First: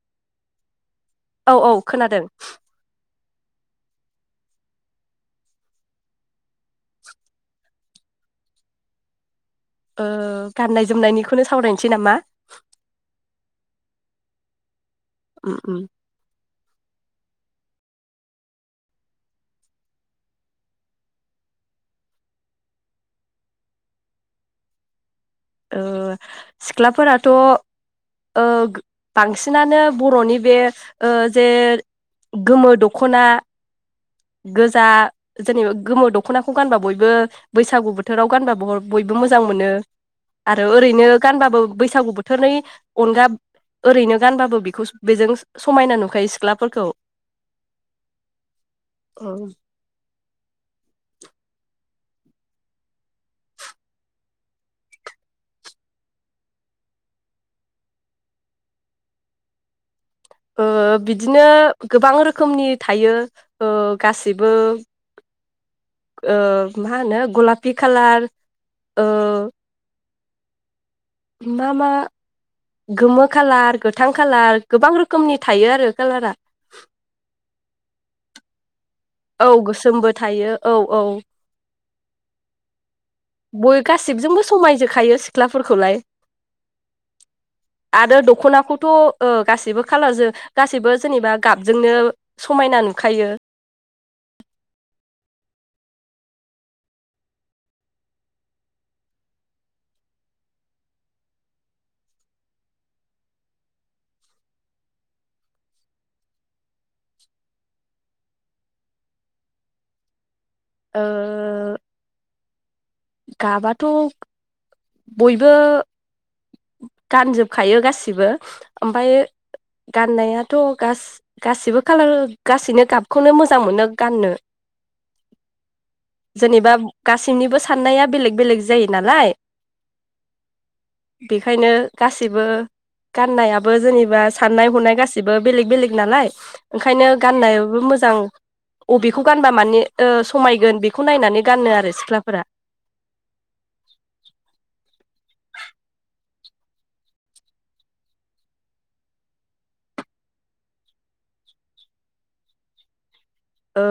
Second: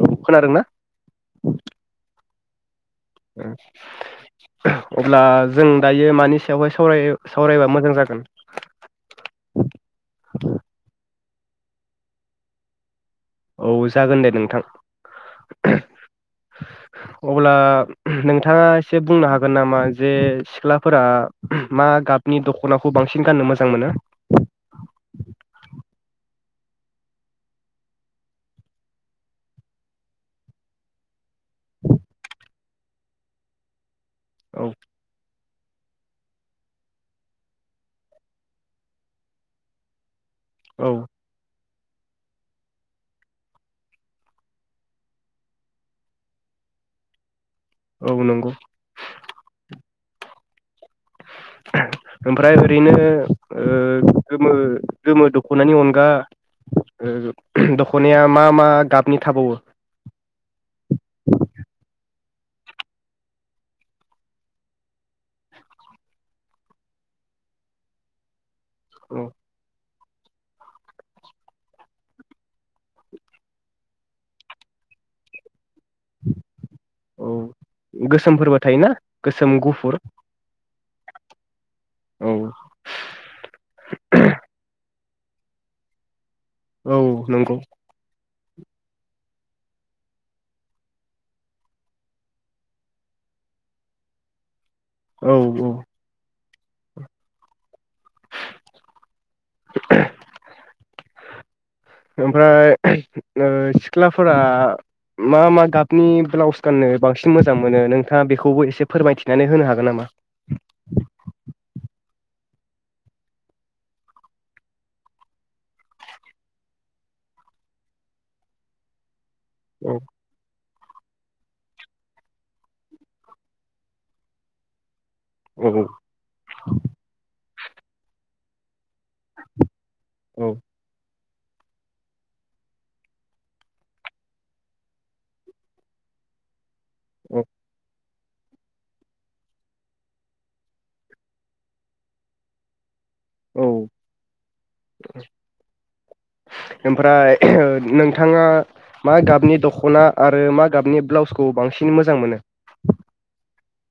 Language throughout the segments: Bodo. औ खोनादोंना औ औ खोनादों अब्ला जों दायो मानि सायावहाय साव सावरायबा मोजां जागोन ओ गाननाय जोमनायनिखौ खौनो सावरायनोसै नामा ओव जागोन दे नोंथां उम उम अब्ला नोंथाङा एसे बुंनो हागोन नामा जे सिख्लाफोरा मा गाबनि दखनाखौ बांसिन गाननो मोजां मोनो ओ सिख्लाफोराथ ओ बांसिनानो बरनि बे ओ जे गोमो दखना औ गोजा जेनेबा गोमो दख'नाखौ गानबा बयबो बैसागु बोथोराव गानबा ब-बयबो मोजां मोनो आरो औ ओरैनो गानबाबो बैसागु बोथोरनि अनगा ओरैनो गानबाबो बेखौ बेजों समायना नुखायो सिख्लाफोरखौ औ नंगौ औ ओमफ्राय ओरैनो ओ गोमो गोमो दख'नानि अनगा ओ दख'नाया मा मा गाबनि थाबावो? ओ बिदिनो गोबां रोखोमनि थायो ओ गासैबो ओ मा होनो गलाफि खालार ओ औ मा मा गोमो कालार गोथां खाालार गोबां रोखोमनि थायो आरो कालारा औ गोसोम फोरबो थायोना? औ गोसोम गुफुर गोसोमबो थायो औ औ औ बय गासिबजोंबो समायजोखायो सिख्लाफोरखौलाय औ नोंगौ खनाखौथ' ओ गासैबो खालारजों गासैबो जेनेबा गाबजोंनो समायना नुखायो औ औ ओमफ्राय ओ सिख्लाफोरा मा मा गाबनि ब्लाउस गाननो बांसिन मोजां मोनो नोंथाङा बेखौबो एसे फोरमायथिनानै होनो हागोन नामा? ओ गाबाथ' बयबो गानजोबखायो गासिबो ओमफाय औ गाननायाथ' गासि-गासिबो खाालार गासैनो गाबखौनो मोजां मोनो गाननो औ जेनेबा गासैनिबो सा साननाया बेलेग-बेलेग जायो नालाय औ बेखायनो गासैबो गाननायाबो जेनेबा साननाय हनाय गाैबो बेलेग-बेलेग नालाय ओंखायनो औ गाननायबो मोजां अबेखौ गानबा माने ओ समायगोन बेखौ नायनानै गानो आरो सिख्लाफोरा औ [unintelligible] ओमफ्राय नोंथाङा मा गाबनि दख'ना आरो मा गाबनि ब्लाउसखौ बांसिन मोजां मोनो? ओ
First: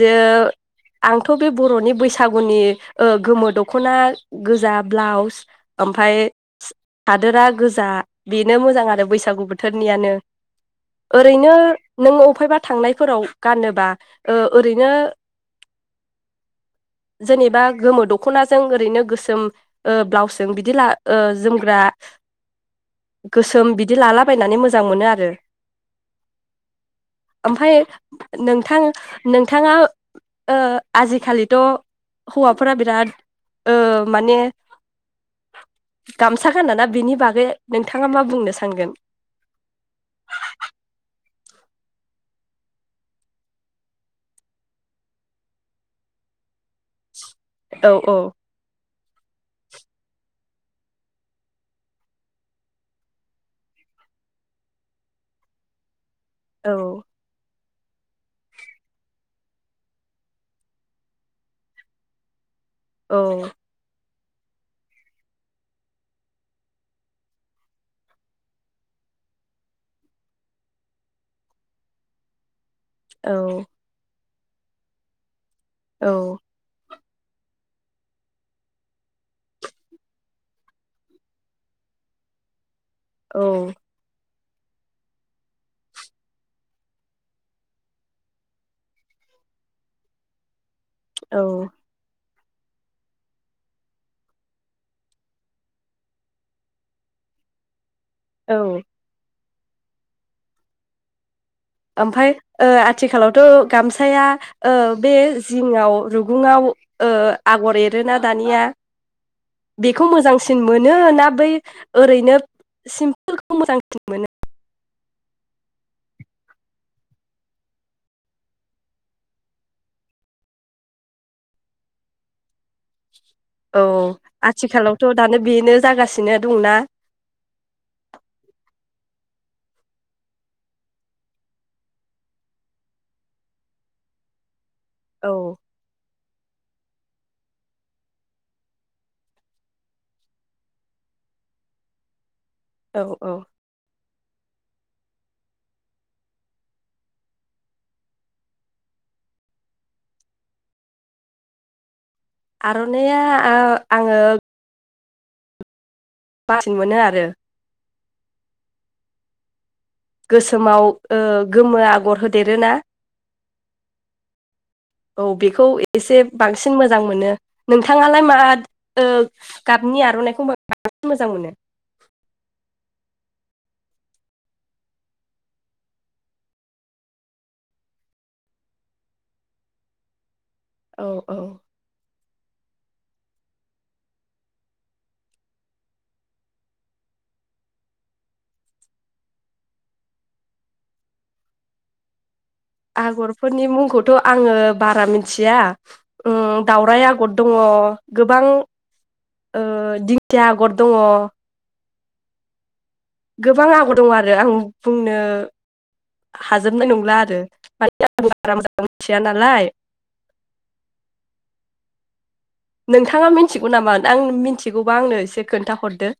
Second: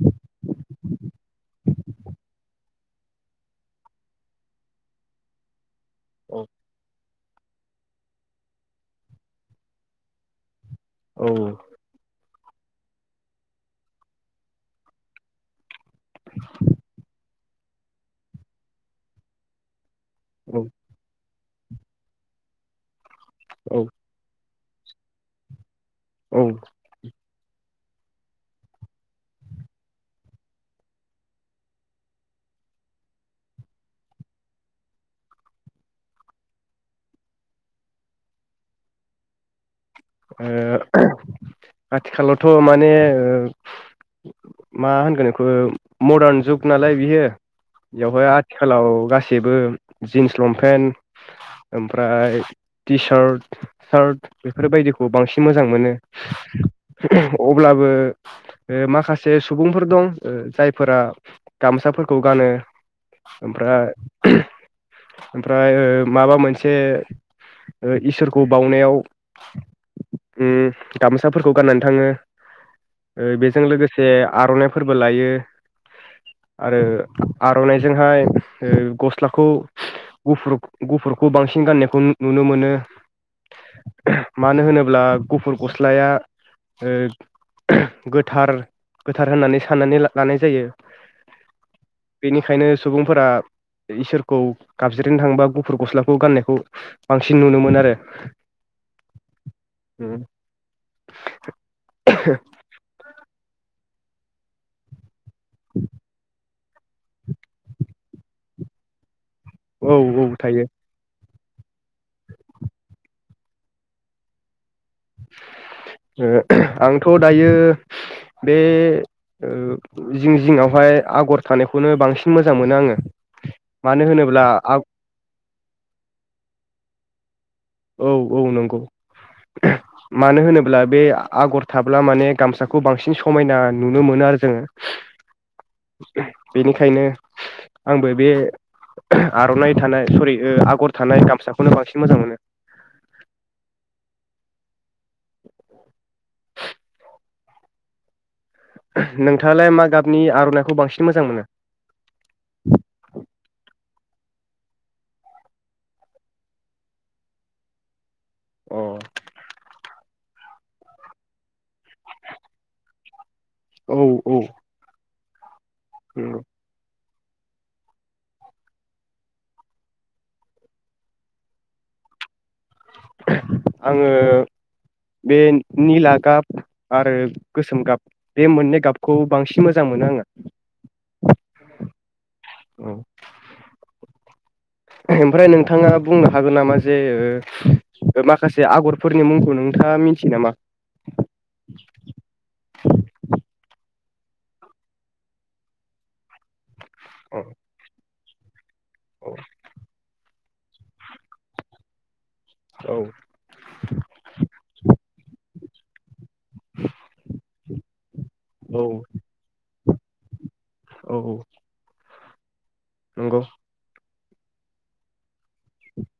जो आंथ' बे बर'नि बैसागुनि ओ गोमो दख'ना गोजा ब्लाउस ओमफाय औ स हादोरा गोजा बेनो मोजां आरो बैसागु बोथोरनियानो। औ ओरैनो नों अफायबा थांनायफोराव गानोब बा ओ ओरैनो जेनेबा गोमो दख'नाजों ओरैनो गोसोम ओ ब्लाउसजों बिदि ला ओ जोमग्रा गोसोम औ बिदि लालाबायनानै मोज जां मोनो आरो औ ओमफ्राय नोंथां नोंथाङा ओ आजिखालिथ' हौवाफोरा बिराद ओ माने गामसा गानाना बेनि बागै नोंथाङा मा बुंनो सानगोन ओ आथिखालावथ' माने ओ मा होनगोन बेखौ मदार्न जुग नालाय बियो औ औ बेवहाय आथिखालाव गासिबो जिन्स लंपेन्ट ओमफ्राय टि सार्ट सार्ट बेफोरबायदिखौ खौ बांसिन मोजां मोनो औ अ अब्लाबो ओ माखासे सुबुंफोर दं ओ जायफोरा गामसाफोरखौ गानो औ ओमफ्राय ओमफ्राय ओ माबा मोनसे ओ इसोरखौ बावनायाव उ गामसाफोरखौ गाननानै थाङो ओ औ बेजों लोगोसे आर'नाइफोरबो लायो औ आरो आर'नाइजोंहाय गस्लाखौ गुफुर गुफुरखौ बांसिन गाननायखौ नुनो मोनो औ मानो होनोब्ला गुफुर गस्लाया ओ गोथार गोथार होननानै साननानै लानाय जायो औ बेनिखायनो सुबुंफोरा इसोरखौ गाबज्रिनो थांबा गुफुर गस्लाखौ गाननायखौ बांसिन नुनो मोनो आरो औ उम ओमफ्राय ओ आथिखालावथ' गामसाया ओ बे जिङाव रुगुङाव ओ आगर एरोना दानिया औ बेखौ औ मोजांसिन थायो मोनो ना बै ओरैनो सिम्पोल खौ मोजांसिन मोनो ओ आंथ' दायो बे ओ जिं जिङावहाय आगर थानायखौनो बांसिन मोजां मोनो आङो औ मानो होनोब्ला आ आथिखालावथ' दानो बेनो जागासिनो दंना? औ औ नंगौ मानो होनोब्ला बे आगर थाब्ला माने गामसाखौ बांसिन समायना नुनो मोनो आरो जोङो औ बेनिखायनो आंबो बे आर'नाइ थानाय सरि आगर थानाय गामसाखौनो बांसिन मोजां मोनो औ औ [inaudible] नोंथाङालाय मा गाबनि आर'नाइखौ बांसिन मोजां मोनो? आर'नाइया आङो बासिन मोनो आरो अ गोसोमाव ओ गोमो आगर होदेरोना? औ औ औ बेख‌ खौ एसे बांसिन मो जां मोनो नोंथाङालाय मा गाबनि आर'नाइखौ बांसिन मोजां मोनो? आङो बे निला गाब आरो गोसोम गाब बे मोननै गाबखौ बांसिन मोजां मोनो आङो औ औ औ ओमफ्राय नोंथाङा बुंनो हागोन नामा जे माखासे आगरफोरनि मुंखौ नोंथाङा मिथियो नामा? थ आङो बारा मिथिया उम दाउराय आगर औ दङ गोबां ओ दिं खिया आगर दङ औ गोबां आगर दङ आरो आं बुंनो हाजोबनाय नंला आरो माने आं बारा मोजां मिथिया नालाय औ नोंथाङा नंगौ मिथिगौ नामा? आं मिथिगौबा आंनो एसे खोन्थााहरदो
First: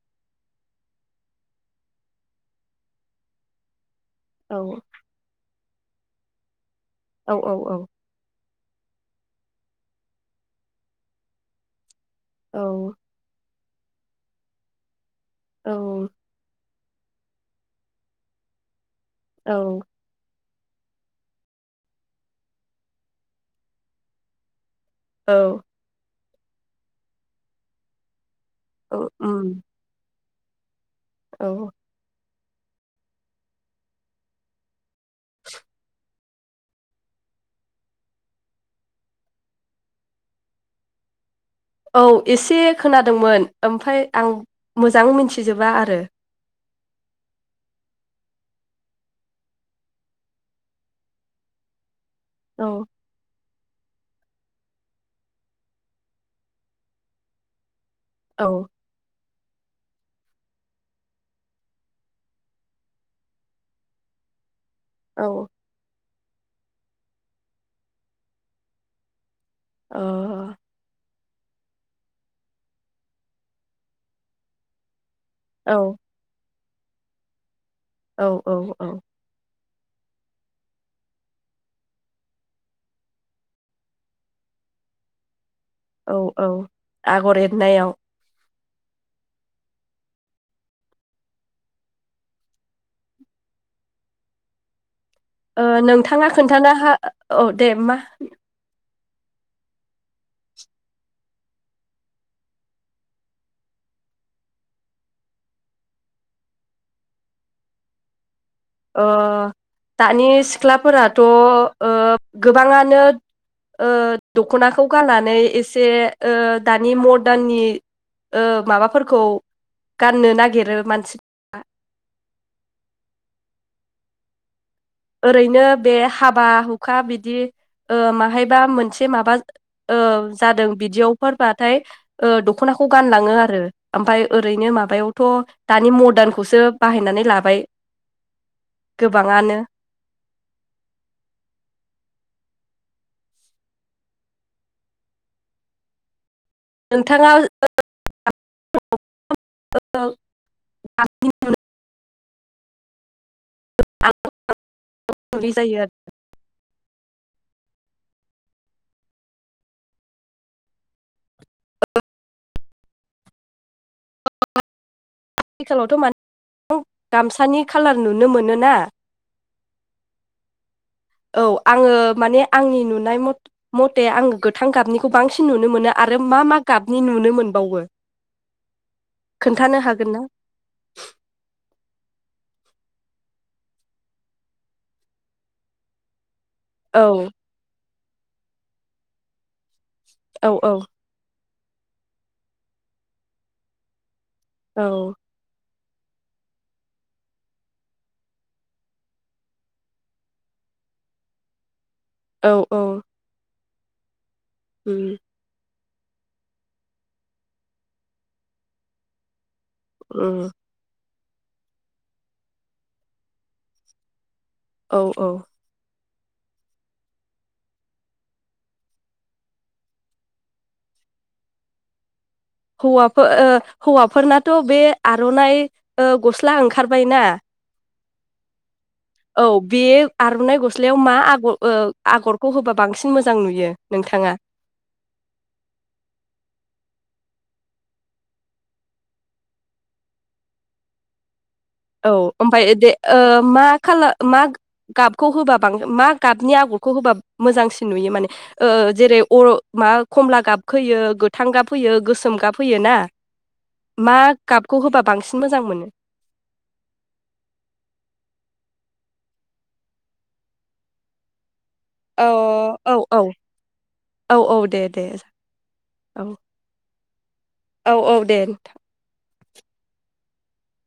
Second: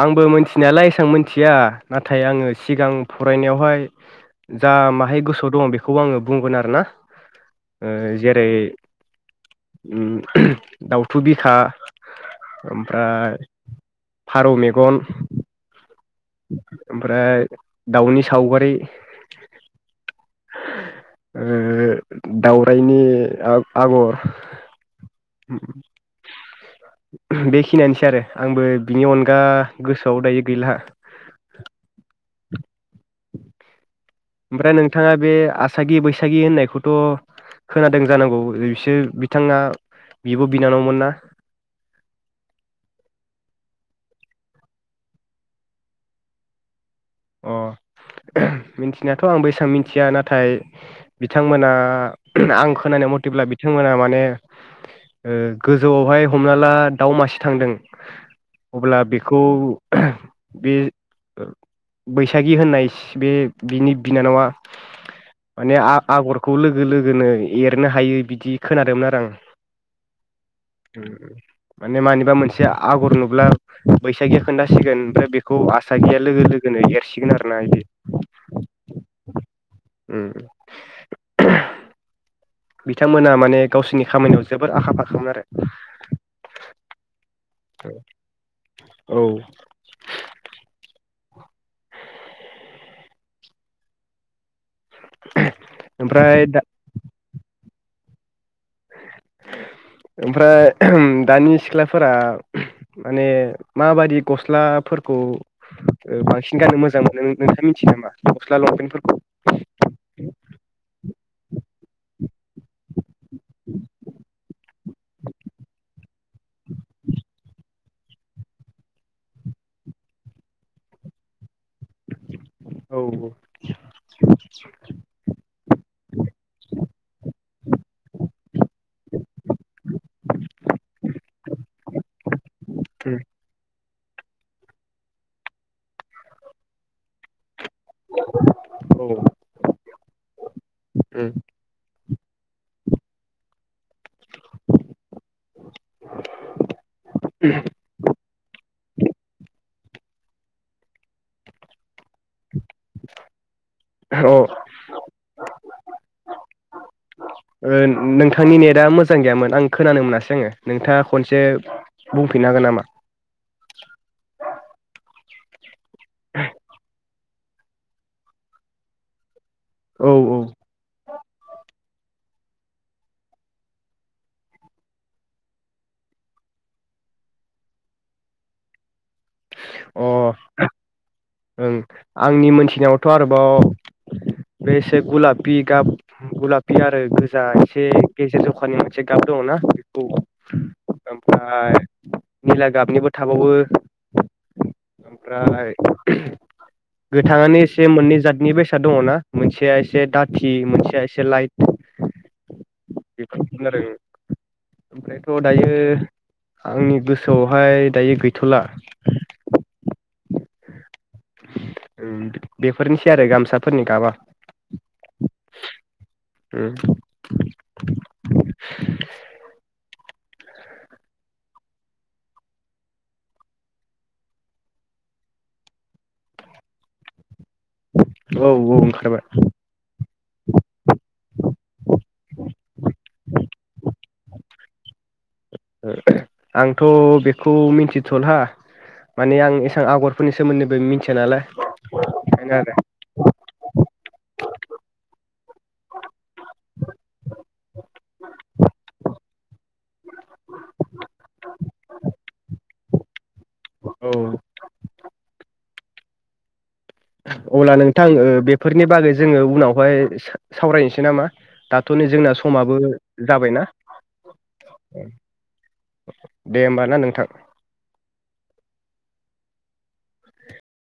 आंबो मोनथिनायालाय एसां मोनथिया नाथाय आङो सिगां फरायनायावहाय औ जा माहाय गोसोआव दङ बेखौ खौ आङो बुंगोन आरो ना औ औ औ ओ जेरै उम दावउथु बिखा औ ओमफ्राय फारौ मेगन औ ओमफ्राय दाउनि सावगारि औ ओ दावरायनि आगर औ उम। बेखिनियानोसै आरो। आंबो औ बिनि अनगा उम गोसोआव दायो। गैला। औ। [inaudible] ओमफ्राय नोंथाङा बे आसागि बैसागि होननायखौथ' खोनादों जानांगौ बिसोर बिथाङा बिब' बिनानावमोन ना। औ एसे खोनादोंमोन ओमफ्राय आं मोजां मिथिजोबा आरो। अ मिथिनायथ' आंबो एसां मिथिया नाथाय बिथांमोना आं औ खोनानाय मथेब्ला बिथांमोना माने ओ गोजौआवहाय हमना ला दाउ मासे थांदों। औ अब्ला बे खौ बे बैसागि होननाय बे बिनि बिनानावआ औ ओ माने आ आगरखौ लोगो लोगोनो एरनो हायो बिदि खोनादोंमोन आरो आं। अ। माने मानिबा मोनसे आगर नुब्ला बैसागिया खोन्थासिगोन ओमफ्राय बेखौ औ आसागिया लोगो लोगो एरसिगोन आरो ना बि- औ औ औ। उम। बिथांमोना माने गावसिरनि खामानियाव जोबोर आखा फाखामोन आरो नायाव औ। [inaudible] नोंथाङा ओमफ्राय दा खोन्थानो हा औ दे मा। ओमफ्राय दानि सिख्लाफोरा माने माबादि गस्लाफोरखौ बांसिन गाननो मोजां मोनो नोंथाङा मिथियो नामा। गस्ला अ लंपेन्टफोरखौ दानि सिख्लाफोराथ' ओ गोबाङानो ओ। दख'नाखौ गाननानै एसे ओ दानि मर्दाननि ओ माबाफोरखौ गाननो नागिरो मानसिफोरा औ औ। ओरैनो बे हाबा हुखा बिदि ओ माहायबा मोनसे माबा ओ जादों बिदियावफोरबाथाय दख'नाखौ गानलाङो आरो। ओमफ्राय ओरैनो माबायावथ' दानि मर्दानखौसो बाहायनानै लाबाय गोबाङानो। उम। नोंथाङा [inaudible] [inaudible] [inaudible] औ अ [inaudible] जायो आरो नोंथांनि नेटआ मोजां गैयामोन आं खोनानो मोनासै आङो नोंथाङा खनसे बुंफिननो हागोन नामा आथिखालावथ' मान [inaudible] गामसानि खालार नुनो मोनो ना औ औ औ आङो माने आंनि नुनाय मथे आङो गोथां गाबनिखौ बांसिन नुनो मोनो आरो मा मा गाबनि नुनो मोनबावो खोन्थानो अ हागोन ना ओं आंनि मोनसे सिङावथ' आरोबाव बे एसे गुलाफि गाब गला फि आरो औ गोजा एसे गेजेर जखाननि मोनसे गाब दङना। औ औ [unintelligible] निला गाबनिबो थाबावो [unintelligible] औ गोथाङानो एसे मोननै जातनि बेसाद दङना मोनसेया एसे दाथि मोनसेया एसे लाइट औ औ खोनादों ओ उम ओमफ्रायथ' दायो आंनि गोसोआवहाय दायो गैथ'ला उम बेफोरनिसै आरो गामसाफोरनि गाबा औ औ उम हौवाफोर हौवाफोरनाथ' बे आर'नाइ गस्ला ओंखारबायना औ औ औ बेयो आर'नाइ गस्लायाव मा आगर ओ आगरखौ होबा बांसिन मोजां नुयो नोंथाङा आंथ' बेखौ मिथिथ'ला माने आं एसेबां आगरफोरनि सोमोन्दैबो मिथिया नालाय औ ओंखायनो ओमफ्राय ओ आरो दे ओ मा खालार मा गाबखौ होबा बांसिन मा गाबनि आगरखौ होबा मोजांसिन नुयो माने ओ जेरै अ मा खमला गाबहोयो गोथां गाब होयो गोसोम गाब होयो ना मा औ गाबखौ होबा बांसिन मोजां मोनो अब्ला नोंथां बेफोरनि बागै जोङो उनावहाय सावरायनोसै नामा दाथ' नै औ जोंना समाबो औ औ जाबायना औ औ दे दे औ दे होमबा ना नोंथां औ औ दे